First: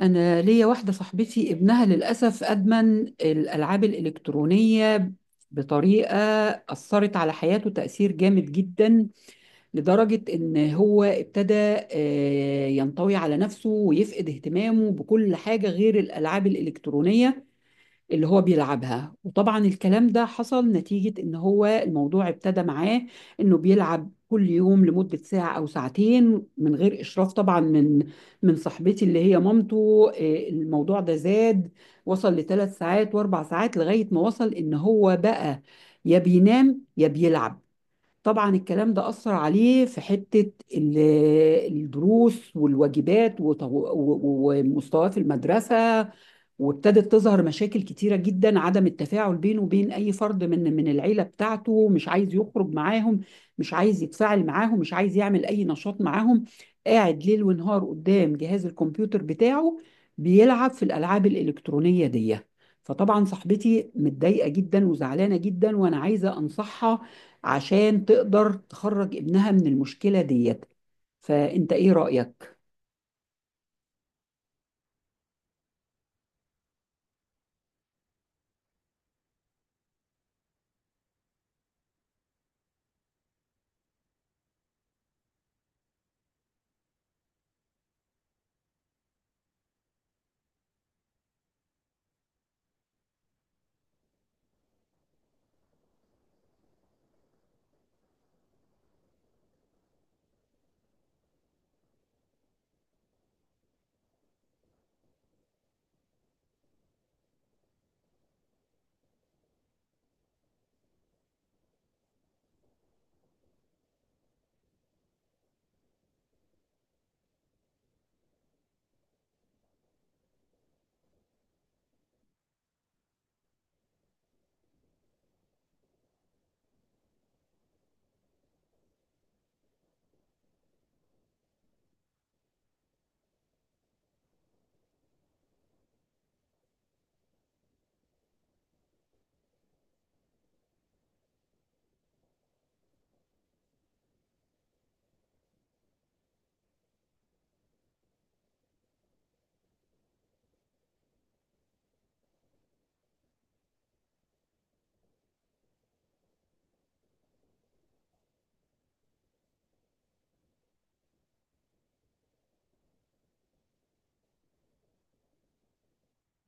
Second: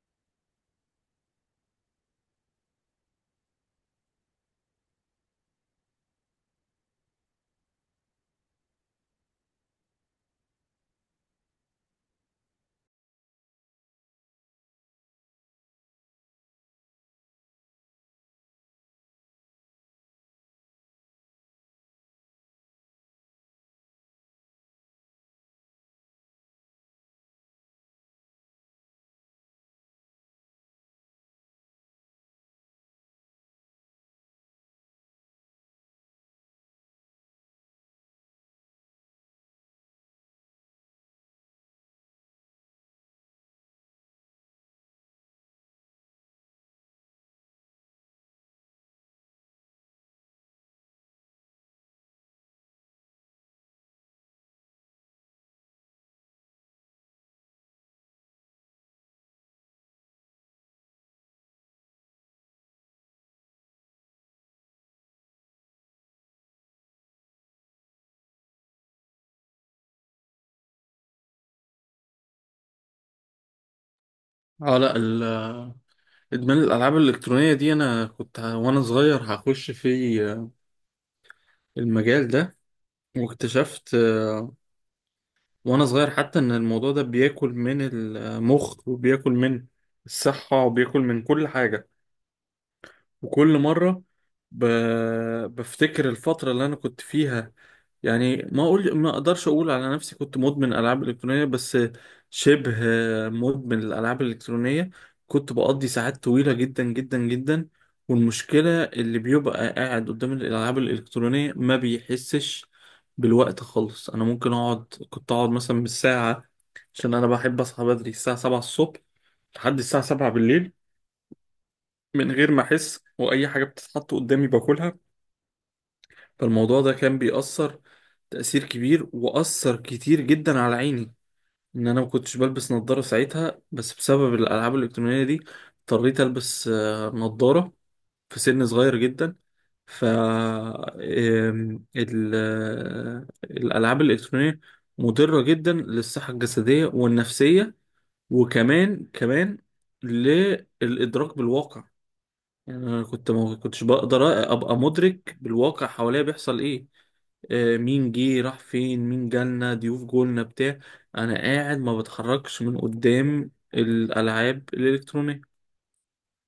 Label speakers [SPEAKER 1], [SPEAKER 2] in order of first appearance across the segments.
[SPEAKER 1] أنا ليا واحدة صاحبتي ابنها للأسف أدمن الألعاب الإلكترونية بطريقة أثرت على حياته تأثير جامد جدا، لدرجة إن هو ابتدى ينطوي على نفسه ويفقد اهتمامه بكل حاجة غير الألعاب الإلكترونية اللي هو بيلعبها. وطبعا الكلام ده حصل نتيجة ان هو الموضوع ابتدى معاه انه بيلعب كل يوم لمدة ساعة او ساعتين من غير اشراف، طبعا من صاحبتي اللي هي مامته. الموضوع ده زاد، وصل لثلاث ساعات واربع ساعات لغاية ما وصل ان هو بقى يا بينام يا بيلعب. طبعا الكلام ده أثر عليه في حتة ال- الدروس والواجبات وط- و- و- ومستواه في المدرسة. وابتدت تظهر مشاكل كتيرة جدا، عدم التفاعل بينه وبين أي فرد من العيلة بتاعته، مش عايز يخرج معاهم، مش عايز يتفاعل معاهم، مش عايز يعمل أي نشاط معاهم، قاعد ليل ونهار قدام جهاز الكمبيوتر بتاعه بيلعب في الألعاب الإلكترونية دي. فطبعا صاحبتي متضايقة جدا وزعلانة جدا، وأنا عايزة أنصحها عشان تقدر تخرج ابنها من المشكلة ديت. فأنت إيه رأيك؟
[SPEAKER 2] اه لا ال- ادمان الالعاب الالكترونيه دي انا وانا صغير هخش في المجال ده. واكتشفت وانا صغير حتى ان الموضوع ده بياكل من المخ وبياكل من الصحه وبياكل من كل حاجه. وكل مرة ب... بفتكر الفترة اللي أنا كنت فيها، يعني ما أقدرش أقول على نفسي كنت مدمن ألعاب إلكترونية، بس شبه مدمن الألعاب الإلكترونية. كنت بقضي ساعات طويلة جدا جدا جدا، والمشكلة اللي بيبقى قاعد قدام الألعاب الإلكترونية ما بيحسش بالوقت خالص. أنا ممكن أقعد كنت أقعد مثلا بالساعة، عشان أنا بحب أصحى بدري، الساعة 7 الصبح لحد الساعة 7 بالليل، من غير ما احس، واي حاجه بتتحط قدامي باكلها. فالموضوع ده كان بيأثر تأثير كبير، وأثر كتير جدا على عيني، ان انا ما كنتش بلبس نظاره ساعتها، بس بسبب الالعاب الالكترونيه دي اضطريت البس نظاره في سن صغير جدا. ف آم، ال- آه، الالعاب الالكترونيه مضره جدا للصحه الجسديه والنفسيه، وكمان كمان للادراك بالواقع. يعني انا ما كنتش بقدر ابقى مدرك بالواقع حواليا بيحصل ايه، مين جه، راح فين، مين جالنا ضيوف جولنا بتاع، انا قاعد ما بتحركش من قدام الالعاب الالكترونيه.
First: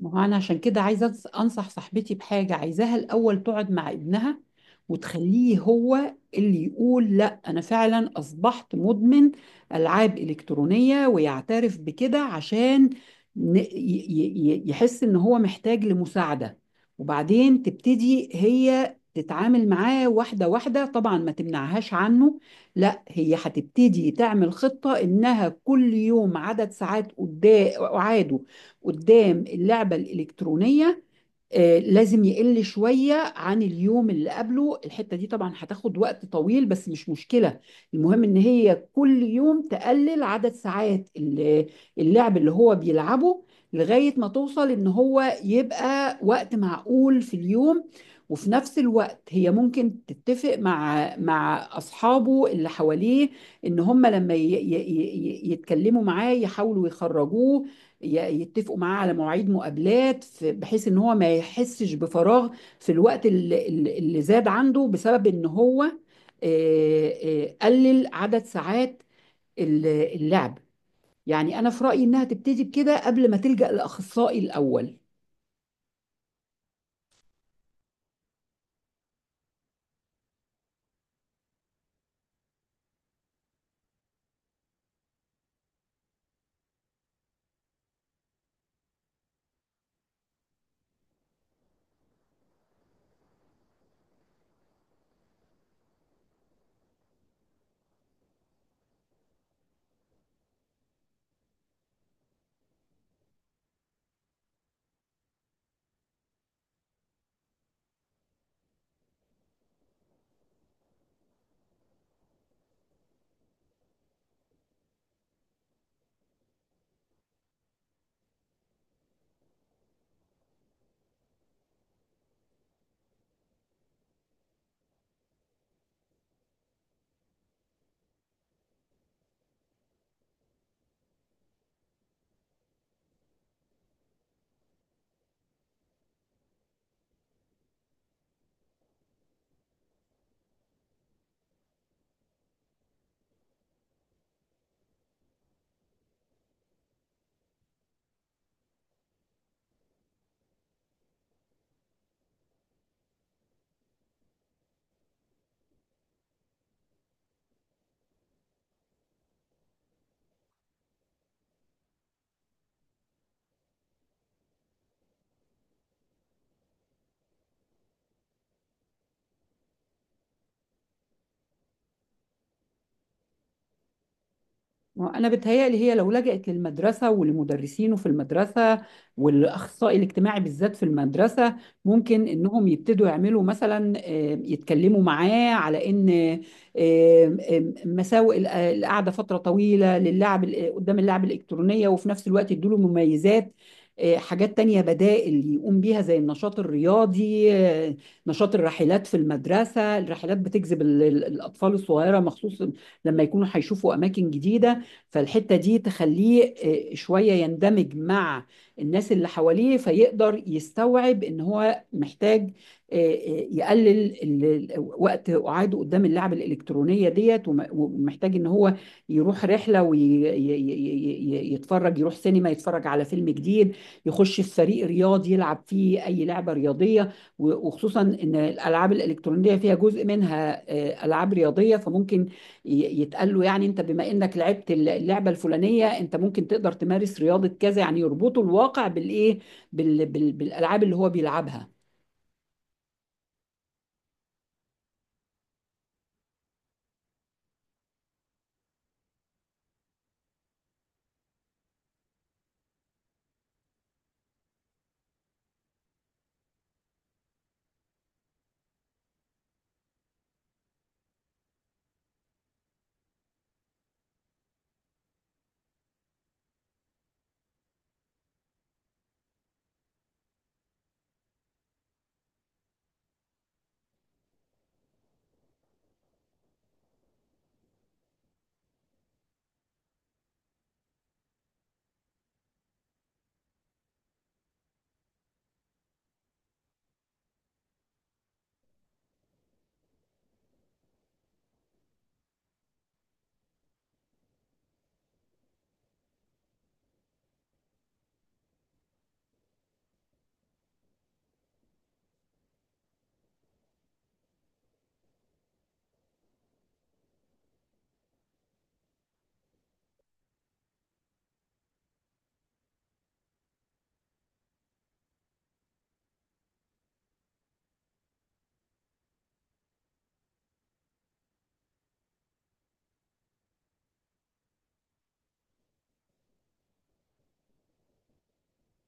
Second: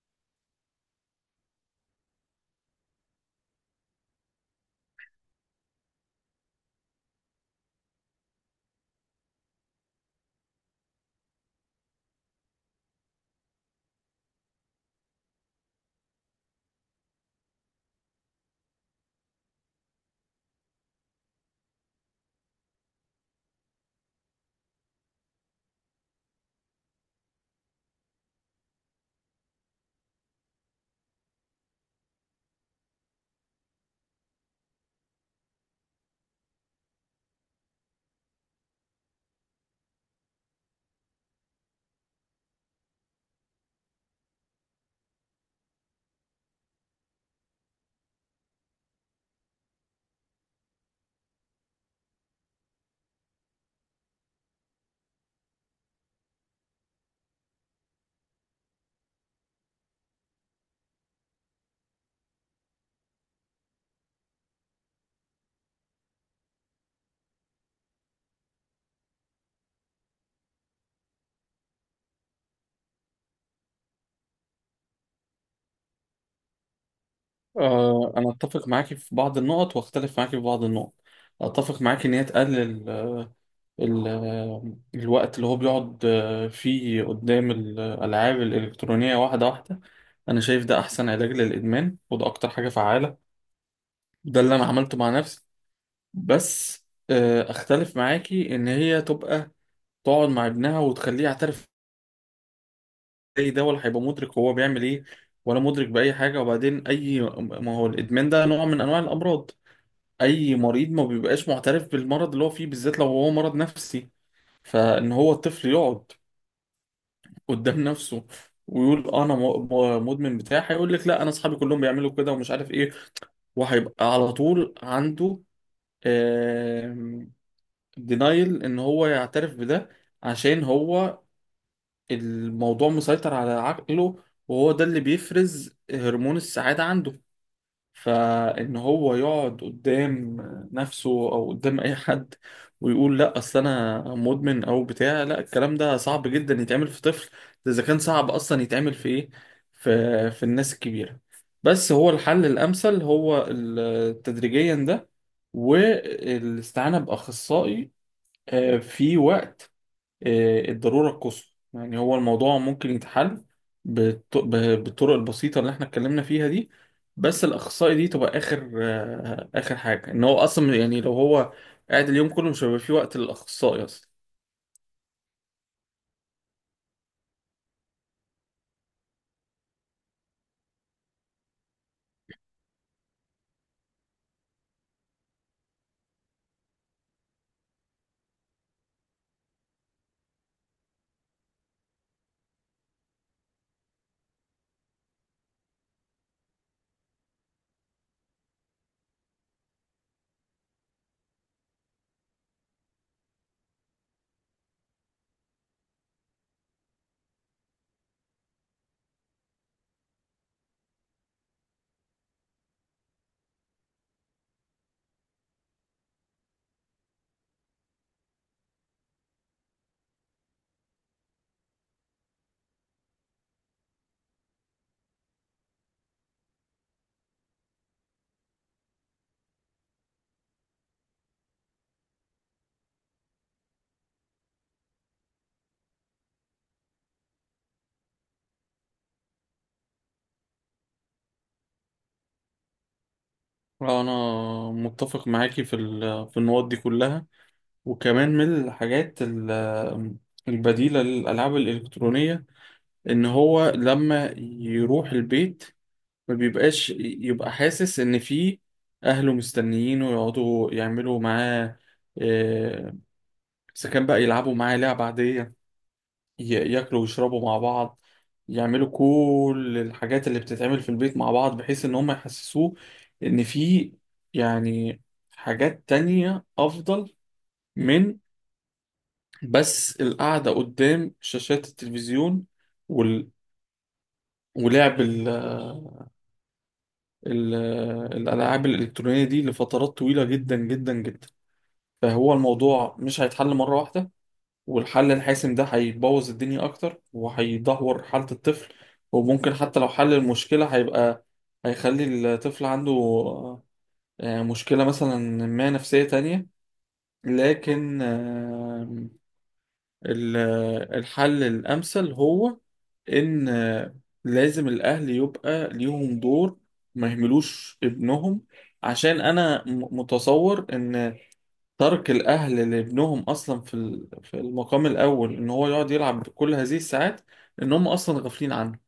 [SPEAKER 1] ما هو انا عشان كده عايزه انصح صاحبتي بحاجه، عايزاها الاول تقعد مع ابنها وتخليه هو اللي يقول لا انا فعلا اصبحت مدمن العاب الكترونيه، ويعترف بكده عشان يحس ان هو محتاج لمساعده. وبعدين تبتدي هي تتعامل معاه واحده واحده، طبعا ما تمنعهاش عنه، لا هي هتبتدي تعمل خطه انها كل يوم عدد ساعات قدام اعاده قدام اللعبة الإلكترونية. لازم يقل شوية عن اليوم اللي قبله. الحتة دي طبعا هتاخد وقت طويل بس مش مشكلة. المهم إن هي كل يوم تقلل عدد ساعات اللعب اللي هو بيلعبه لغاية ما توصل إن هو يبقى وقت معقول في اليوم. وفي نفس الوقت هي ممكن تتفق مع أصحابه اللي حواليه إن هم لما يتكلموا معاه يحاولوا يخرجوه، يتفقوا معاه على مواعيد مقابلات بحيث ان هو ما يحسش بفراغ في الوقت اللي زاد عنده بسبب ان هو قلل عدد ساعات اللعب. يعني انا في رأيي انها تبتدي بكده قبل ما تلجأ لأخصائي الأول.
[SPEAKER 2] انا اتفق معاكي في بعض النقط، واختلف معاكي في بعض النقط. اتفق معاكي ان هي تقلل ال- آه، الوقت اللي هو بيقعد فيه قدام الالعاب الالكترونيه، واحده واحده. انا شايف ده احسن علاج للادمان، وده اكتر حاجه فعاله، ده اللي انا عملته مع نفسي. بس اختلف معاكي ان هي تبقى تقعد مع ابنها وتخليه يعترف. زي ده ولا هيبقى مدرك هو بيعمل ايه، ولا مدرك باي حاجه. وبعدين اي، ما هو الادمان ده نوع من انواع الامراض، اي مريض ما بيبقاش معترف بالمرض اللي هو فيه، بالذات لو هو مرض نفسي. فان هو الطفل يقعد قدام نفسه ويقول انا مدمن بتاع، هيقول لك لا انا اصحابي كلهم بيعملوا كده ومش عارف ايه. وهيبقى على طول عنده دينايل ان هو يعترف بده، عشان هو الموضوع مسيطر على عقله، وهو ده اللي بيفرز هرمون السعادة عنده. فان هو يقعد قدام نفسه او قدام اي حد ويقول لا اصل انا مدمن او بتاع، لا الكلام ده صعب جدا يتعمل في طفل، ده اذا كان صعب اصلا يتعمل في ايه، في الناس الكبيرة. بس هو الحل الامثل هو تدريجيا ده، والاستعانة بأخصائي في وقت الضرورة القصوى. يعني هو الموضوع ممكن يتحل بالطرق البسيطة اللي احنا اتكلمنا فيها دي، بس الأخصائي دي تبقى آخر آخر حاجة. إن هو أصلا يعني لو هو قاعد اليوم كله مش هيبقى في وقت للأخصائي أصلا.
[SPEAKER 1] انا بتهيألي هي لو لجأت للمدرسه ولمدرسينه في المدرسه والاخصائي الاجتماعي بالذات في المدرسه، ممكن انهم يبتدوا يعملوا مثلا يتكلموا معاه على ان مساوئ القعده فتره طويله للعب قدام اللعب الالكترونيه، وفي نفس الوقت يدوا له مميزات. حاجات تانية بدائل يقوم بيها زي النشاط الرياضي، نشاط الرحلات في المدرسة. الرحلات بتجذب الأطفال الصغيرة مخصوص لما يكونوا هيشوفوا أماكن جديدة. فالحتة دي تخليه شوية يندمج مع الناس اللي حواليه، فيقدر يستوعب ان هو محتاج يقلل ال- وقت قعاده قدام اللعبة الإلكترونية ديت، وم- ومحتاج ان هو يروح رحلة ويتفرج، يروح سينما يتفرج على فيلم جديد، يخش في فريق رياضي يلعب فيه أي لعبة رياضية. وخصوصا ان الالعاب الالكترونيه فيها جزء منها العاب رياضيه، فممكن يتقال له يعني انت بما انك لعبت اللعبه الفلانيه انت ممكن تقدر تمارس رياضه كذا. يعني يربطوا الواقع بالايه، بالالعاب اللي هو بيلعبها.
[SPEAKER 2] أنا متفق معاكي في في النقط دي كلها. وكمان من الحاجات البديلة للألعاب الإلكترونية، إن هو لما يروح البيت ما بيبقاش يبقى حاسس ان في اهله مستنيينه، يقعدوا يعملوا معاه آه، اذا كان بقى يلعبوا معاه لعبة عادية، ياكلوا ويشربوا مع بعض، يعملوا كل الحاجات اللي بتتعمل في البيت مع بعض، بحيث ان هم يحسسوه ان في يعني حاجات تانية افضل من بس القعدة قدام شاشات التلفزيون وال... ولعب ال- الألعاب الإلكترونية دي لفترات طويلة جدا جدا جدا. فهو الموضوع مش هيتحل مرة واحدة، والحل الحاسم ده هيبوظ الدنيا أكتر وهيدهور حالة الطفل. وممكن حتى لو حل المشكلة هيبقى، هيخلي الطفل عنده مشكلة مثلا ما نفسية تانية. لكن ال- الحل الأمثل هو إن لازم الأهل يبقى ليهم دور، ما يهملوش ابنهم. عشان أنا متصور إن ترك الأهل لابنهم أصلا في في المقام الأول، إن هو يقعد يلعب كل هذه الساعات، إن هم أصلا غافلين عنه.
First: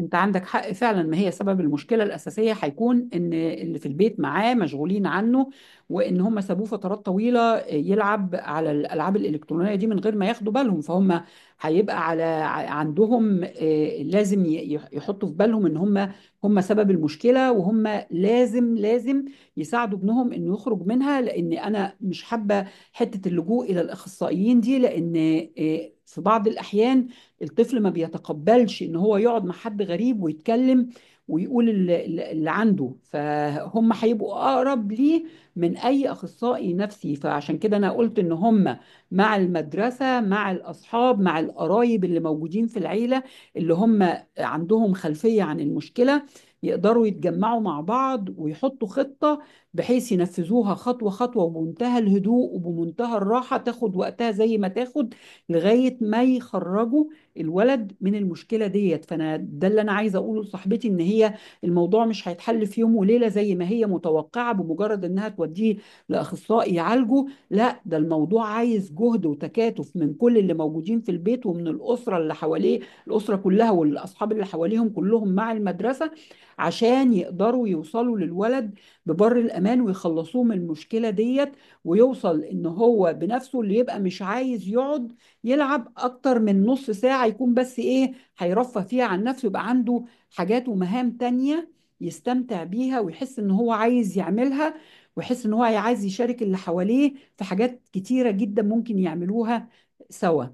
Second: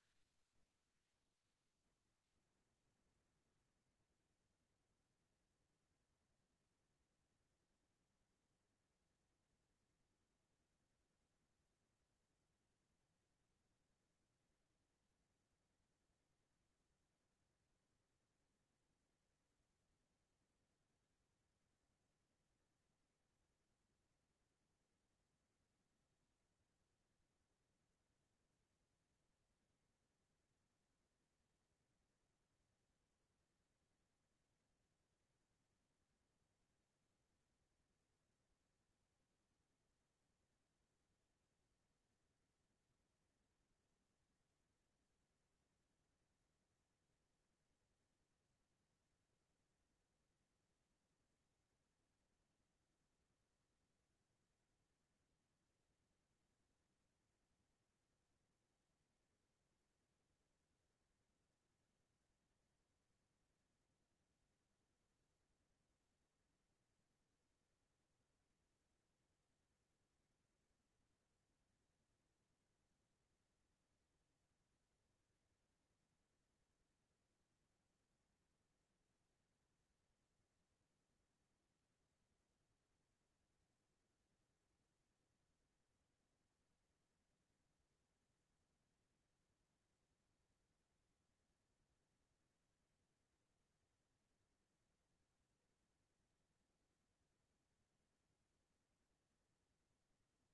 [SPEAKER 1] انت عندك حق فعلا. ما هي سبب المشكله الاساسيه هيكون ان اللي في البيت معاه مشغولين عنه، وان هم سابوه فترات طويله يلعب على الالعاب الالكترونيه دي من غير ما ياخدوا بالهم. فهم هيبقى على عندهم، لازم يحطوا في بالهم ان هم هم سبب المشكله، وهم لازم لازم يساعدوا ابنهم انه يخرج منها. لان انا مش حابه حته اللجوء الى الاخصائيين دي، لان في بعض الاحيان الطفل ما بيتقبلش ان هو يقعد مع حد غريب ويتكلم. ويقول اللي عنده فهم هيبقوا اقرب ليه من اي اخصائي نفسي. فعشان كده انا قلت ان هم مع المدرسه، مع الاصحاب، مع القرايب اللي موجودين في العيله، اللي هم عندهم خلفيه عن المشكله، يقدروا يتجمعوا مع بعض ويحطوا خطه بحيث ينفذوها خطوه خطوه، وبمنتهى الهدوء وبمنتهى الراحه، تاخد وقتها زي ما تاخد لغايه ما يخرجوا الولد من المشكله ديت. فانا ده اللي انا عايزه اقوله لصاحبتي، ان هي الموضوع مش هيتحل في يوم وليله زي ما هي متوقعه بمجرد انها توديه لاخصائي يعالجه. لا ده الموضوع عايز جهد وتكاتف من كل اللي موجودين في البيت ومن الاسره اللي حواليه، الاسره كلها والاصحاب اللي حواليهم كلهم مع المدرسه، عشان يقدروا يوصلوا للولد ببر الامان ويخلصوه من المشكله ديت، ويوصل ان هو بنفسه اللي يبقى مش عايز يقعد يلعب اكتر من نص ساعة. يكون بس ايه هيرفه فيها عن نفسه، يبقى عنده حاجات ومهام تانية يستمتع بيها ويحس ان هو عايز يعملها، ويحس ان هو عايز يشارك اللي حواليه في حاجات كتيرة جدا ممكن يعملوها سوا.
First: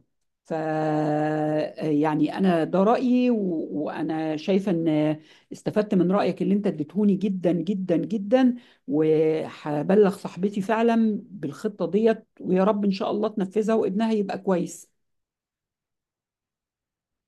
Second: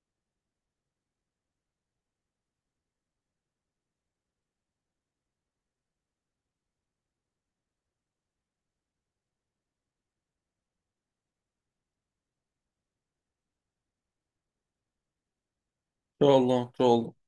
[SPEAKER 1] ف يعني انا ده رأيي وانا شايفة ان استفدت من رأيك اللي انت اديتهوني جدا جدا جدا. وهبلغ صاحبتي فعلا بالخطة ديت، ويا رب إن شاء الله تنفذها وابنها يبقى كويس.
[SPEAKER 2] إن شاء الله، إن شاء الله.